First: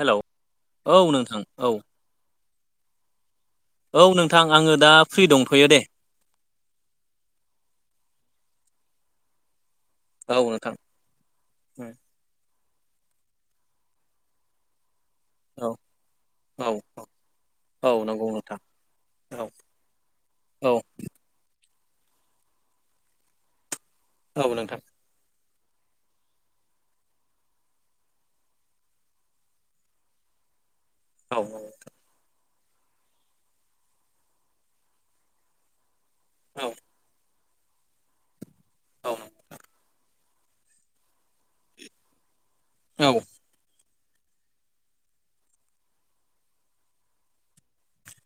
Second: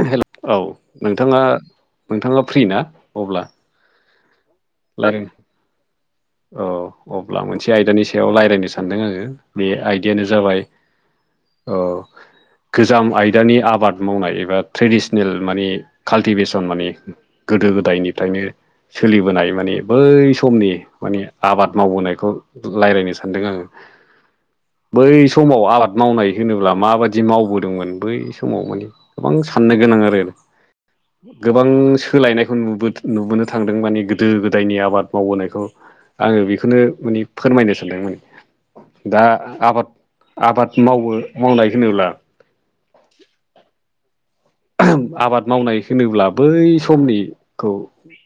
Hello हेल औ नोंथां नोंथाङा औ नोंथाङा फ्रि ना अब्ला। औ नोंथां आङो दा फ्रि रायलायनो दंथ'यो दे। औ अब्ला मोनसे आयदानि सायाव रायज्लायनो सानदों आङो बे आय बिनो औ जाबाय नोंथां ओ गोजाम आयदानि आबाद मावनाय एबा ट्रेडिसनेल औ माने काल्टिभेसन औ माने गोदो औ नंगौ गोदायनिफ्रायनो नोंथां औ सोलिबोनाय। माने बै औ समनि माने आबाद मावबोनायखौ रायलायनो सानदों आङो। औ नोंथां। बै समाव आबाद मावनाय होनोब्ला माबादि मावबोदोंमोन बै समाव माने गोबां साननो गोनां आरो। औ गोबां सोलायनायखौ नुबो- नुबोनो थांदों माने गोदो गोदायनि आबाद मावबोनायखौ आङो औ बेखौनो माने फोरमायनो सानदोंमोन। औ दा आबाद आबाद मावो मावनाय होनोब्ला औ। आबाद मावनाय होनोब्ला बै समनिखौ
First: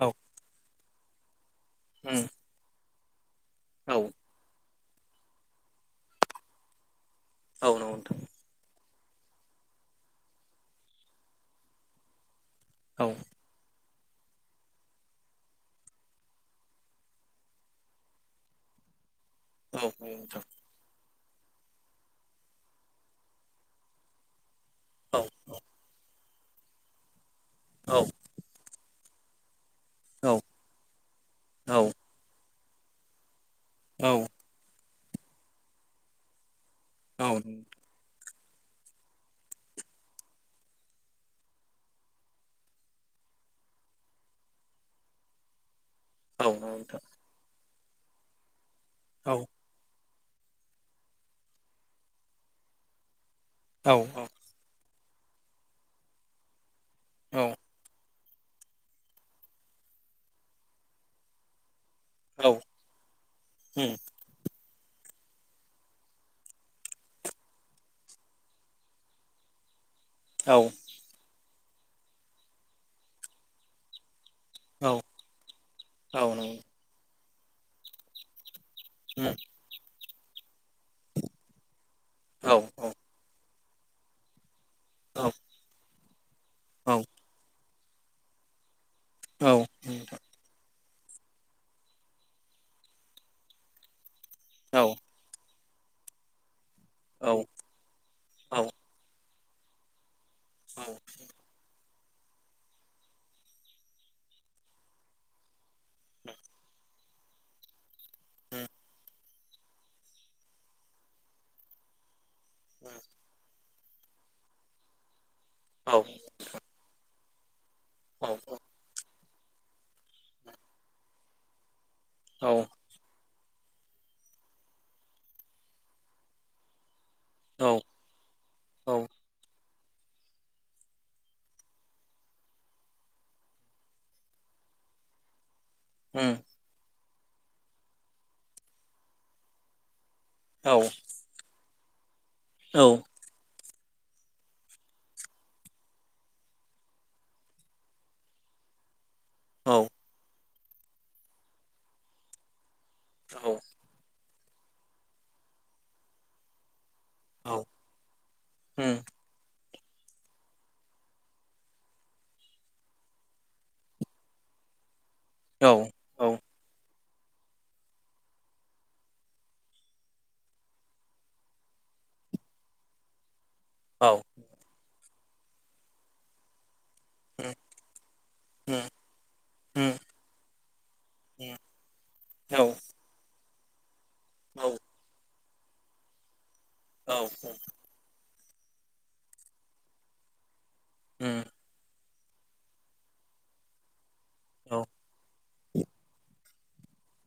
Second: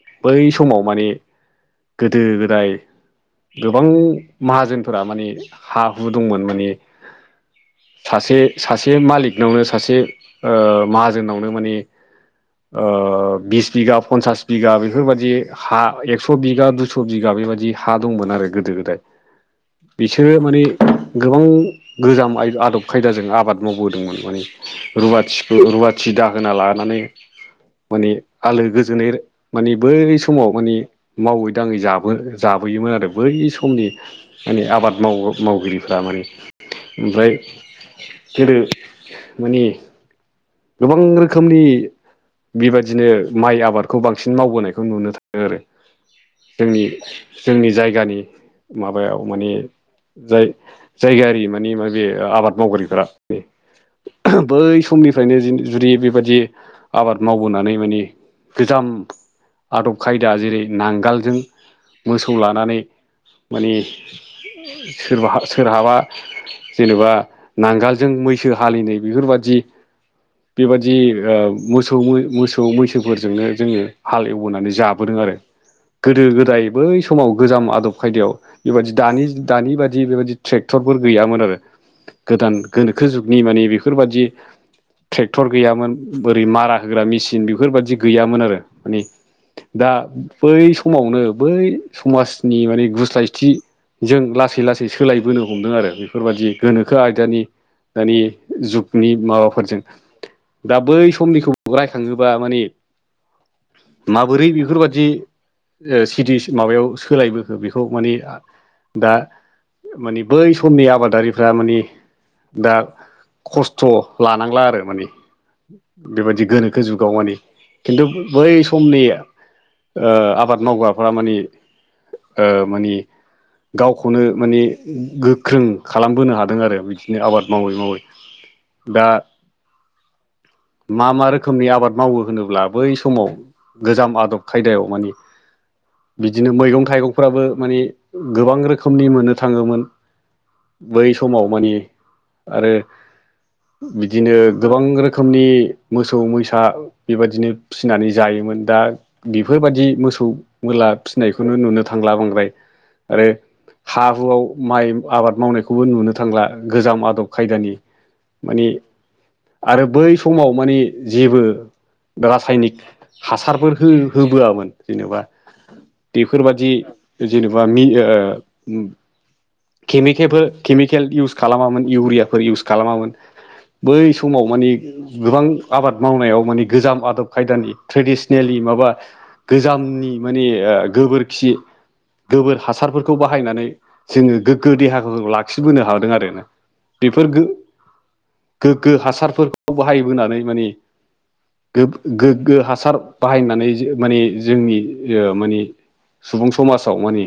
औ बै समाव माने गोदो गोदाय गोबां माहाजोनफोरा माने हा हु दंमोन माने औ नंगौ नोंथां सासे सासे मालिकनावनो सासे ओ माहाजोननावनो माने। ओ औ बिस बिगा पन्सास बिगा बेफोरबायाददि हा एक्स' बिगा दुइस' बिगा बेबायाददि हा दंमोन आरो गोदो गोदाय औ बिसोरो नोंथां माने गोबां गोजाम आदब खायदाजों आबाद मावबोदोंमोन माने औ रुवाथिखौ रुवाथि दाहोना लानानै औ माने आलो गोजोनै मानि बै औ समाव मानि मावै दाङै औ जाबो जाबोयोमोन आरो बै समनि औ माने आबाद माव मावगिरिफ्रा माने। औ ओमफ्राय नोंथां जेदो माने गोबां रोखोमनि बेबायदिनो माइ आबादखौ बांसिन मावबोनायखौ नुनो थाङो आरो। औ नंगौ औ जोंनि जोंनि जायगानि माबायाव औ माने जाय- जायगायारि माने माबे आबाद मावगिरिफ्रा बे औ औ। बै समनिफ्रायनो जु-जुदि बेबायादि आबाद मावबोनानै माने गोजाम आदब खायदा जेरै नांगालजों मोसौ लानानै। माने सोरबाहा सोरहाबा जेनेबा नांगालजों मैसो हालिनाय बेफोरबायदि। बेबादि ओ मोसौ मोसौ मैसोफोरजोंनो जोङो हाल एव बोनानै जाबोदों आरो गोदो गोदाय बै समाव गोजाम आदब खायदायाव बेबायादि दानि दानि बादि बेबायदि ट्रेक्टरफोर गैयामोन आरो गोदान गोनोखो जुगनि माने बेफोरबादि ट्रेक्टर गैयामोन बोरै मारा होग्रा मेसिन बेफोरबायदि गैयामोन आरो माने। औ। दा बै समावनो बै समाजनि माने गुस्लायथि जों लासै लासै सोलायबोनो हमदों आरो बेफोरबादि गोनोखो आयदानि दानि जुग नि माबाफोरजों दा बै समनिखौ राय थाङोबा माने माबोरै बेफोरबादि ओ सिटि माबायाव सोलायबोखो बेखौ माने दा मानि बै समनि आबादारिफ्रा माने दा खस खस्थ' लानांला आरो माने औ बेबायदि गोनोखो जुगाव माने खिन्थु औ बै समनि ओ आबाद मावग्राफ्रा माने ओ औ माने गावखौनो माने गोख्रों खालामबोनो हादों आरो बिदिनो आबाद मावै औ मावै। औ दा मा मा रोखोमनि आबाद मावो होनोब्ला बै समाव गोजाम आदब खायदायाव माने उम बिदिनो मैगं थाइगंफ्राबो माने गोबां रोखोमनि मोननो थाङोमोन। औ बै समाव मानि आरो औ बिदिनो गोबां रोखोमनि मोसौ मैसा बेबादिनो फिनानै जायोमोन दा बेफोरबादि औ मोसौ मोला फिनायखौनो नुनो थांला बांद्राय। आरो औ हा हुआव माइ आबाद मावनायखौबो नुनो थांला गोजाम आदब औ खायदानि माने उम आरो बै समाव माने जेबो रासायनिक हासारफोर हो होबोआमोन जेनबा औ औ बेफोरबादि जेनबा मि ओ उम केमिकेबो केमिकेल इउस खालामामोन इउरियाफोर इउस खालामामोन। बै औ समाव माने गोबां आबाद मावनायाव माने गोजाम आदब उम खायदानि ट्रेडिसनेलि उम माबा उम गोजामनि माने ओ गोबोरखि उम औ गोबोर हासारफोरखौ बाहायनानै जोङो गोग्गो देहाखौ लाखिबोनो हादों आरोना। औ। गो हासारफोरखौ बाहायबोनानै माने उम गोब गोग्गो हासार बाहायनानै जो माने जोंनि औ ओ माने सुबुं समाजाव मानि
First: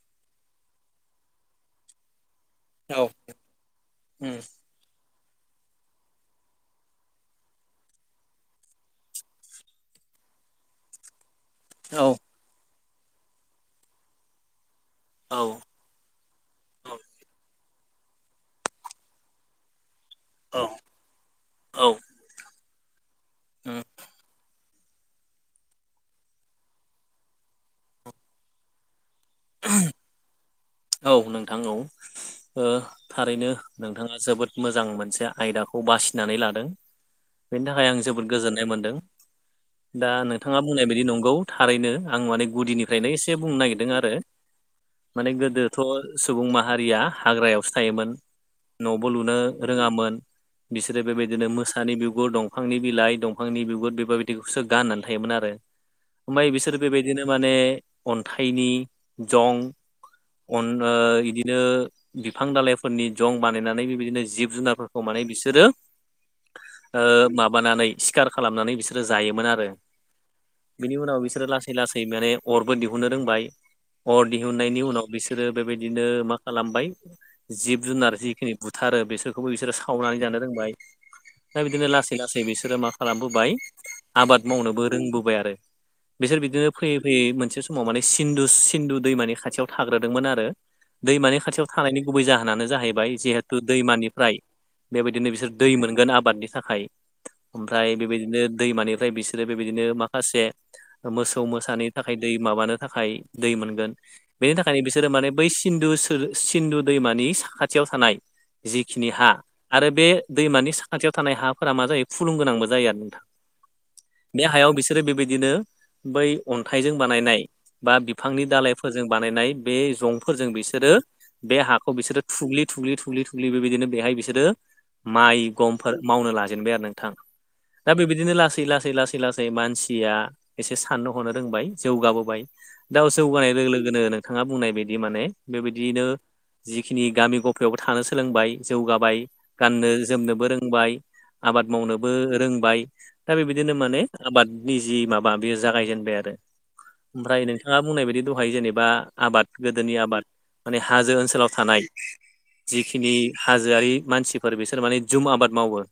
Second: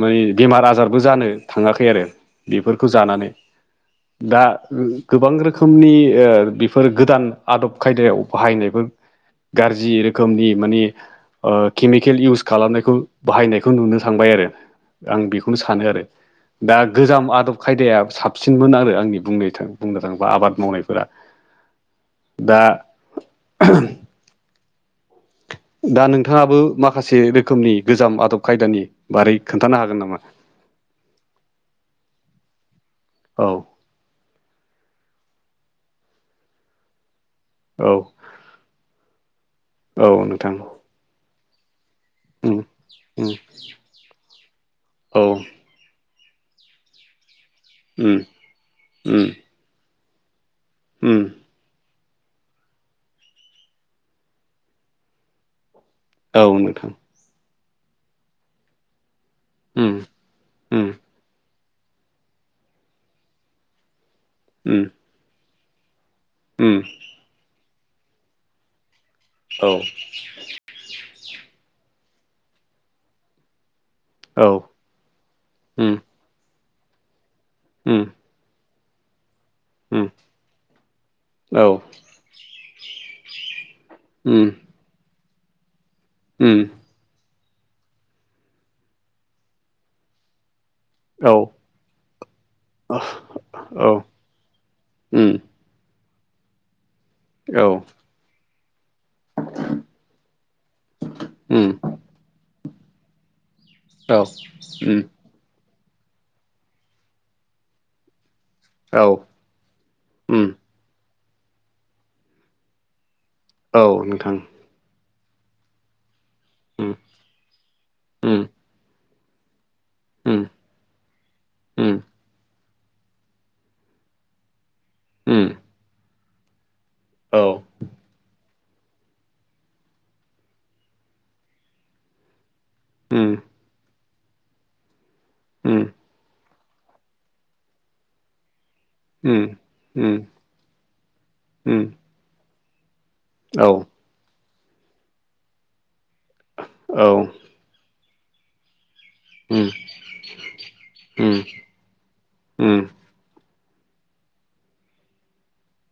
माने बेमार आजारबो जानो थाङाखै आरो। बेफोरखौ औ जानानै दा गोबां रोखोमनि ओ बेफोर गोदान आदब खायदायाव बाहायनायफोर गारजि रोखोमनि माने ओ केमिकेल इउस खालामनायखौ बाहायनायखौ नुनो थांबाय आरो। आं औ बेखौनो सानो आरो दा गोजाम आदब खायदाया साबसिनमोन आरो आंनि बुंनो थां बुंनो थाङोबा आबाद औ औ मावनायफोरा दा ओ। दा नोंथाङाबो माखासे रोखोमनि गोजाम आदब खायदानि बारै खोन्थानो हागोन नामा? औ नोंथां औ ओ औ थारैनो नोंथाङा जोबोद मोजां मोनसे आयदाखौ बासिनानै लादों बेनि थाखाय औ आं जोबोद गोजोननाय मोनदों औ दा नोंथां नोंथाङा बुंनाय बायदि नंगौ थारैनो आं माने उम गुदिनिफ्रायनो उम एसे बुंनो नागिरदों आरो औ माने गोदो बो सुबुं माहारिया हाग्रायावसो थायोमोन उम न'बो उम लुनो रोङामोन। बिसोरो उम बेबायदिनो मोसानि बिगुर, दं फांनि बिलाइ दंफांनि बिगुर बेफोरबायदिखौसो गाननानै थायोमोन आरो औ ओमफ्राय बिसोर नोंथां बेबाय दिनो माने अन्थाइनि जं उम। अन उम ओ इदिनो बिफां दालायफोरनि जं बानायनानै बेबायदिनो जिब उम जुनारफोरखौ माने बिसोरो उम ओ माबानानै सिखार खालामनानै बिसोर बिसोरो जायोमोन आरो औ बिनि उनाव बिसोरो लासै लासै माने अरबो दिहुननो रोंबाय। अर औ दिहुननायनि उनाव बिसोरो उम बेबायदिनो मा खालामबाय जिब उम जुनार जिखिनि बुथारो बिसोरखौबो बिसोरो उम सावनानै जानो रोंबाय दा औ बिदिनो लास लासै लासै बिसोरो मा खालामबोबाय आबाद उम मावनोबो रोंबोबाय आरो बिसोर उम बिदिनो फै फैयै मोनसे समाव माने सिन्दुस सिन्दु दैमानि खाथियाव थाग्रोदोंमोन आरो। औ दैमानि खाथियाव थानायनि गुबै जाहोनानो जाहैबाय जिहेतु औ दैमानिफ्राय बेबायदिनो उम बिसोर दै मोनगोन आबादनि थाखाय औ ओमफ्राय बेबायदिनो दैमानि फ्राय बिसोरो बेबायदिनो माखासे मोसौ उम औ उम मोसानि थाखाय दै माबानो थाखाय दै मोनगोन। नि थाखायनो बिसोरो माने बै सिन्दु सिन्दु दैमानि साखाथियाव थानाय। औ जिखिनि हा आरो बे उम दैमानि साखाथियाव थानाय हाफोरा मा जायो फुलुंगोनांबो जायो आरो नोंथां। औ नोंथां बे हायाायाव बिसे बिसोरो बेबायदिनो बै उम अन्थाइजों बानायनाय बा उम बिफांनि दालाइफोरजों बानायनाय। बे उम जंफोरजों बिसोरो बे हाखौ उम बिसोरो थुग्लि थुग्लि थुग्लि थुग्लि बेबायदिनो बेहाय बिसोरो उम माइ गमफोर मावनो लाजेनबाय आरो नोंथां। औ। दा बेबायदिनो लासै लासै लासै लासै मानसिया एसे साननो हनो रोंबाय जौगाबोबाय। दाउ उम जौगानाय लोगो लोगोनो नोंथाङा बुंनाय बायदि माने उम बेबायदियैनो जिखिनि गामि गफायावबो थानो सोलोंबाय जौगाबाय उम उम गाननो जोमनोबो रोंबाय। आबाद मावनोबो रोंबाय दा औ बेबायदिनो माने आबादनि जि माबा बेयो जागायजेनबाय आरो उम ओमफ्राय उम नोंथाङा बुंनाय बायदि दहाय जेनेबा आबाद गोदोनि आबाद माने हाजो ओनसोलाव उम थानाय। जिखिनि हाजोआरि मानसिफोर बिसोर माने जुम आबाद मावो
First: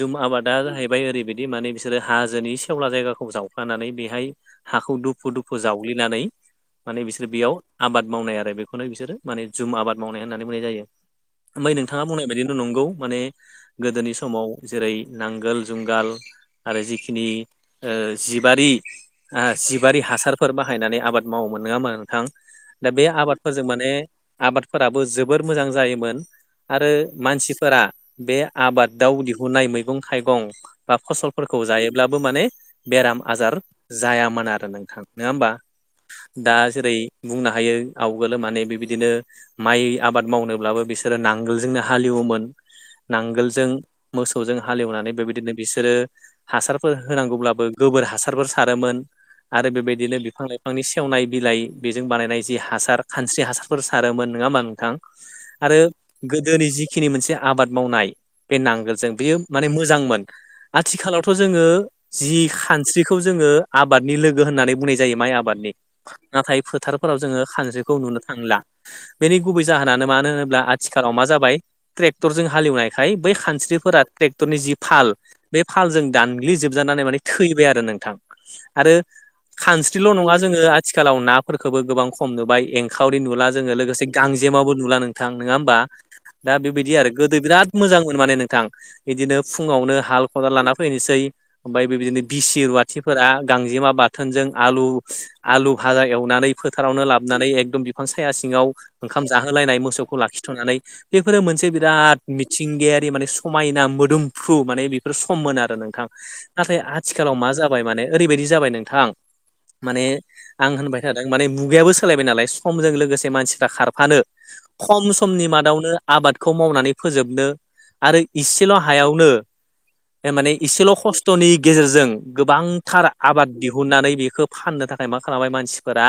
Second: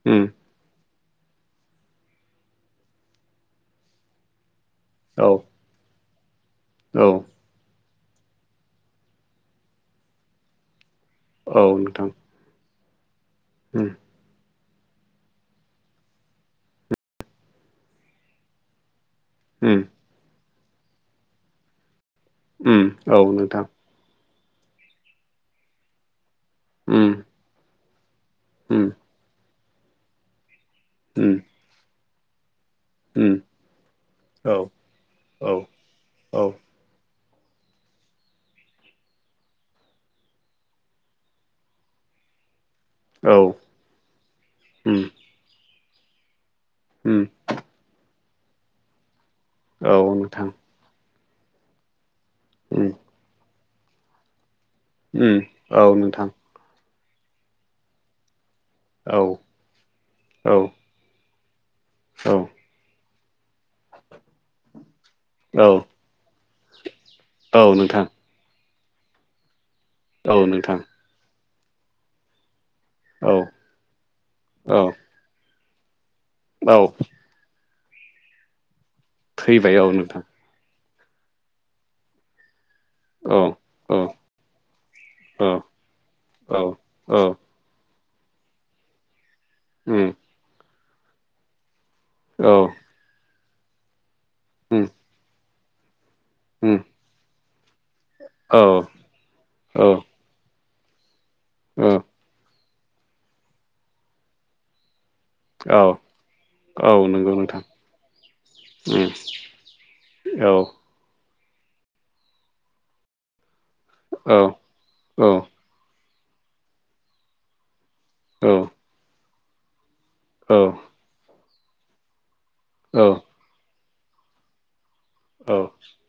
जुम उम आबाद। दा जाहैबाय ओरैबायदि माने बिसोरो हाजोनि सेवला जायगाखौ जावफानानै बेहाय हाखौ औ दुफु दुफु जावग्लिनानै माने औ बिसोरो बेयाव आबाद मावनाय आरो बेखौनो बिसोरो माने जुम आबाद मावनाय होननानै बुंनाय जाय औ ओमफाय नोंथाङा नोंथां बुंनाय बायदिनो नंगौ माने उम गोदोनि समाव जेरै नांगोल जुंगाल आरो जिखिनि जिबारि उम जिबारि हासारफोर बाहायनानै आबाद मावोमोन नङामोन थां उम दा बे औ आबादफोरजों नोंथां माने आबादफोराबो जोबोर मोजां जायोमोन। आरो उम मानसिफोरा बे उम आबादाव दिहुननाय मैगं थाइगं बा उम फसलफोरखौ। खौ जायोब्लाबो माने बेराम उम आजार औ जायामोन आरो नोंथां नङा औ होमबा? औ दा जेरै बुंनो हायो आवगोल माने बेबायदिनो माइ आबाद मावनोब्लाबो बिसोरो नांगोलजोंनो हालेवोमोन। औ नांगोलजों मोसौजों उम हालेवनानै बेबायदिनो बिसोरो हासारफोर उम होनांगौब्लाबो। गोबोर हासारफोर सारोमोन आरो औ बेबायदिनो बिफां नोंथां लाइफांनि सेवनाय बिलाइ बेजों बानायनाय। उम हासार खानस्रि हासारफोर सारोमोन नङा होमबा नोंथां उम आरो औ नोंथां दिनोै जिखिनि मोनसे आबाद मावनाय बे नांगोलजों औ बेयो माने मोजांमोन। औ आथिखालावथ' जोङो औ जि खानस्रिखौ जोङो आबादनि लोगो होननानै बुंनाय जायो माइ आबाद औ। नाथाय फोथारफोराव जोङो औ खांज्रिखौ नोंथां नुनो थांला बेनि गुबै जाहोनानो मानो औ होनोब्ला नोंथां आथिखाल साव मा जाबाय ट्रेक्टरजों हालवनायखाय बै औ खानस्रिफोरा ट्रेक्टरनि जि औ फाल बे फालजों औ दानग्लिजोबजानानै माने थैबाय आरो नोंथां आरो थैबाय औ खानस्रिल' नोंथां नङा जोङो आथिखालाव नाफोरखौबो गोबां खम नुबाय एंखावरि औ नुला जोङो औ लोगोसे गांजेमाबबो नुला नोंथां औ नङा होमबा दा औ बेबायदि आरो औ गोदो बिराद मोजांमोन माने नोंथां। बिदिनो फुङावनो उम हाल खदाल लाना फैनोसै ओमफ्राय बेबायदिनो औ बिसि रुवा मसिफोरा गांजेमा बाथोनजों उम आलु आलु भाजा एवनानै उम फोथारावनो लाबोननानै एकदम बिफां साया औ सिङाव ओंखाम जाहोलायनाय औ मोसौखौ लाखिथ'नानै बेफोरो मोनसे औ बिराद मिथिंगायारि माने समायना मोदोमफ्रु माने बेफोर सममोन आरो औ नोंथां नाथाय औ नंगौ आथिखालाव मा नोंथां जाबाय माने ओरैबायदि जाबाय उम नोंथां। माने औ आं होनबाय थादों माने मुगायाबो सोलायबाय नालाय समजों लोगोसे मानसिफ्रा खारबाय फानो औ खम औ समनि मादावनो आबादखौ मावनानै फोजोबनो आरो इसेल' हायावनो माने औ इसेल' खस्थ'नि गेजेरजों गोबांथार औ आबाद दिहुननानै बेखौ फाननो थाखाय मा खालामबाय औ मानसिफोरा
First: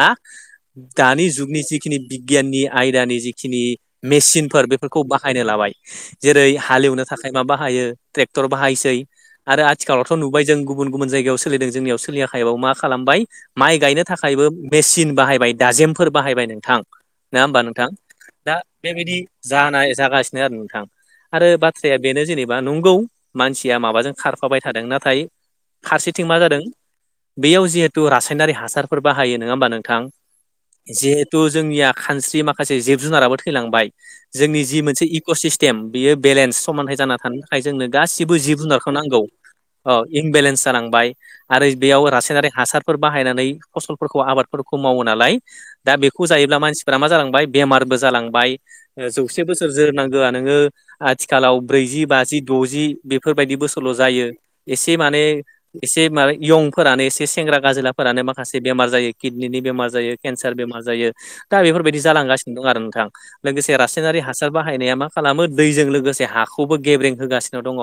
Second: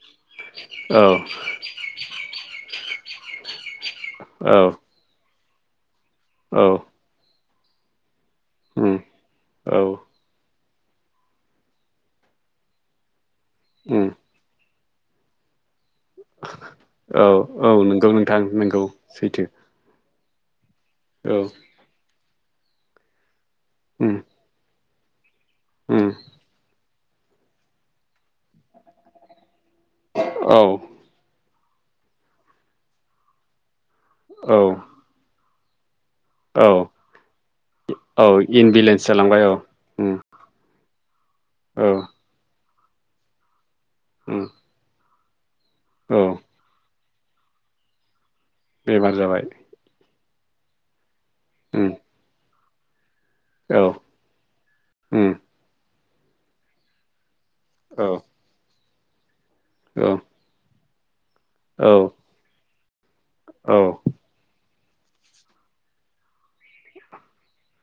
दानि जुगनि जिखिनि बिगियाननि आयदानि जिखिनि मेसिनफोर बे खौ बाहायनो लाबाय जेरै हालेवनो थाखाय मा बाहायो? ट्रेक्टर बाहायसै उम आरो औ आथिखालाव नुबाय जों गुबुन गुबुन जायगायाव सोलिदों जोंनियाव सोलियाखै मा खालामबाय माइ गायनो उम थाखाय बो मेसिन बाहायबाय दाजेमफोर बाहायबाय नोंथां औ नङा होमबा औ नोंथां। नंगौ दा नंगौ बेबायदि सैथो जानाय जागासिनो आरो नोंथां। औ आरो बाथ्राया बेनो जेनेबा नंगौ मानसिया माबाजों उम खारफाबाय थादों नाथाय। उम फारसेथिं मा जादों बेयाव जिहेथु रासायनारि हासारफोर बाहायो नङा होमबा नोंथां। औ जिहेथु जोंनिया खानस्रि माखासे जिब जुनाराबो थैलांबाय औ जोंनि जि मोनसे इक' सिस्टेम बियो बेलेन्स औ समानथाइ जाना थानो थाखाय जोंनो औ गासिबो जिब जुनारखौ इनबेलेन्स नांगौ। जालांबाय औ अ उम इमबेलेन्स जालांबाय आरो औ बेयाव रासायनारि हासारफोर बाहायनानै फसलफोरखौ उम आबादफोरखौ खौ मावो नालाय दा औ बेखौ जायोब्ला मानसिफोरा मा जालांबाय बेमारबो जालांबाय ओ बेमार जाबाय जौसे जोर नांगोआ नोङो आथिखालाव उम ब्रैजि बाजि द'जि बेफोरबायदि औ बोसोरल' जायो एसे माने उम एसे माहाय इयंफोरानो एसे सेंग्रा औ गाजोलाफोरानो माखासे बेमार जायो किडनिनि बेमार जायो औ केन्सार बेमार जायो दा औ बेफोरबायदि जालांगासिनो दं आरो नोंथां लोगोसे औ रास सायनारि हासार बाहायनाया मा खालामो दैजों लोगोसे हाखौबो गेब्रें होगासिनो दङ।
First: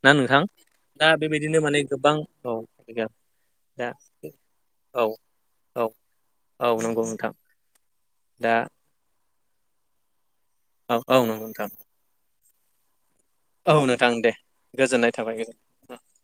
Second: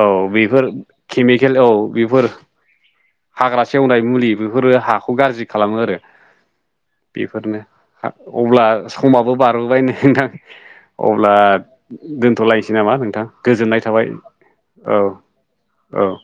औ ना नोंथां बेफोर दा केमिकेल बेबायदिनो औ माने गोबां बेफोर औ हाग्रा दा सेवनाय मुलि बेफोरो औ हाखौ गाज्रि खालामो औ आरो औ नंगौ नोंथां बेफोरनो दा अब्ला समाबो बारबोबाय नै नोंथां औ औ अब्ला नंगौ नोंथां दोनथ'लायसै नामा नोंथां। गोजोननाय थाबाय। औ गोजोन्नाय थाबाय ओ। औ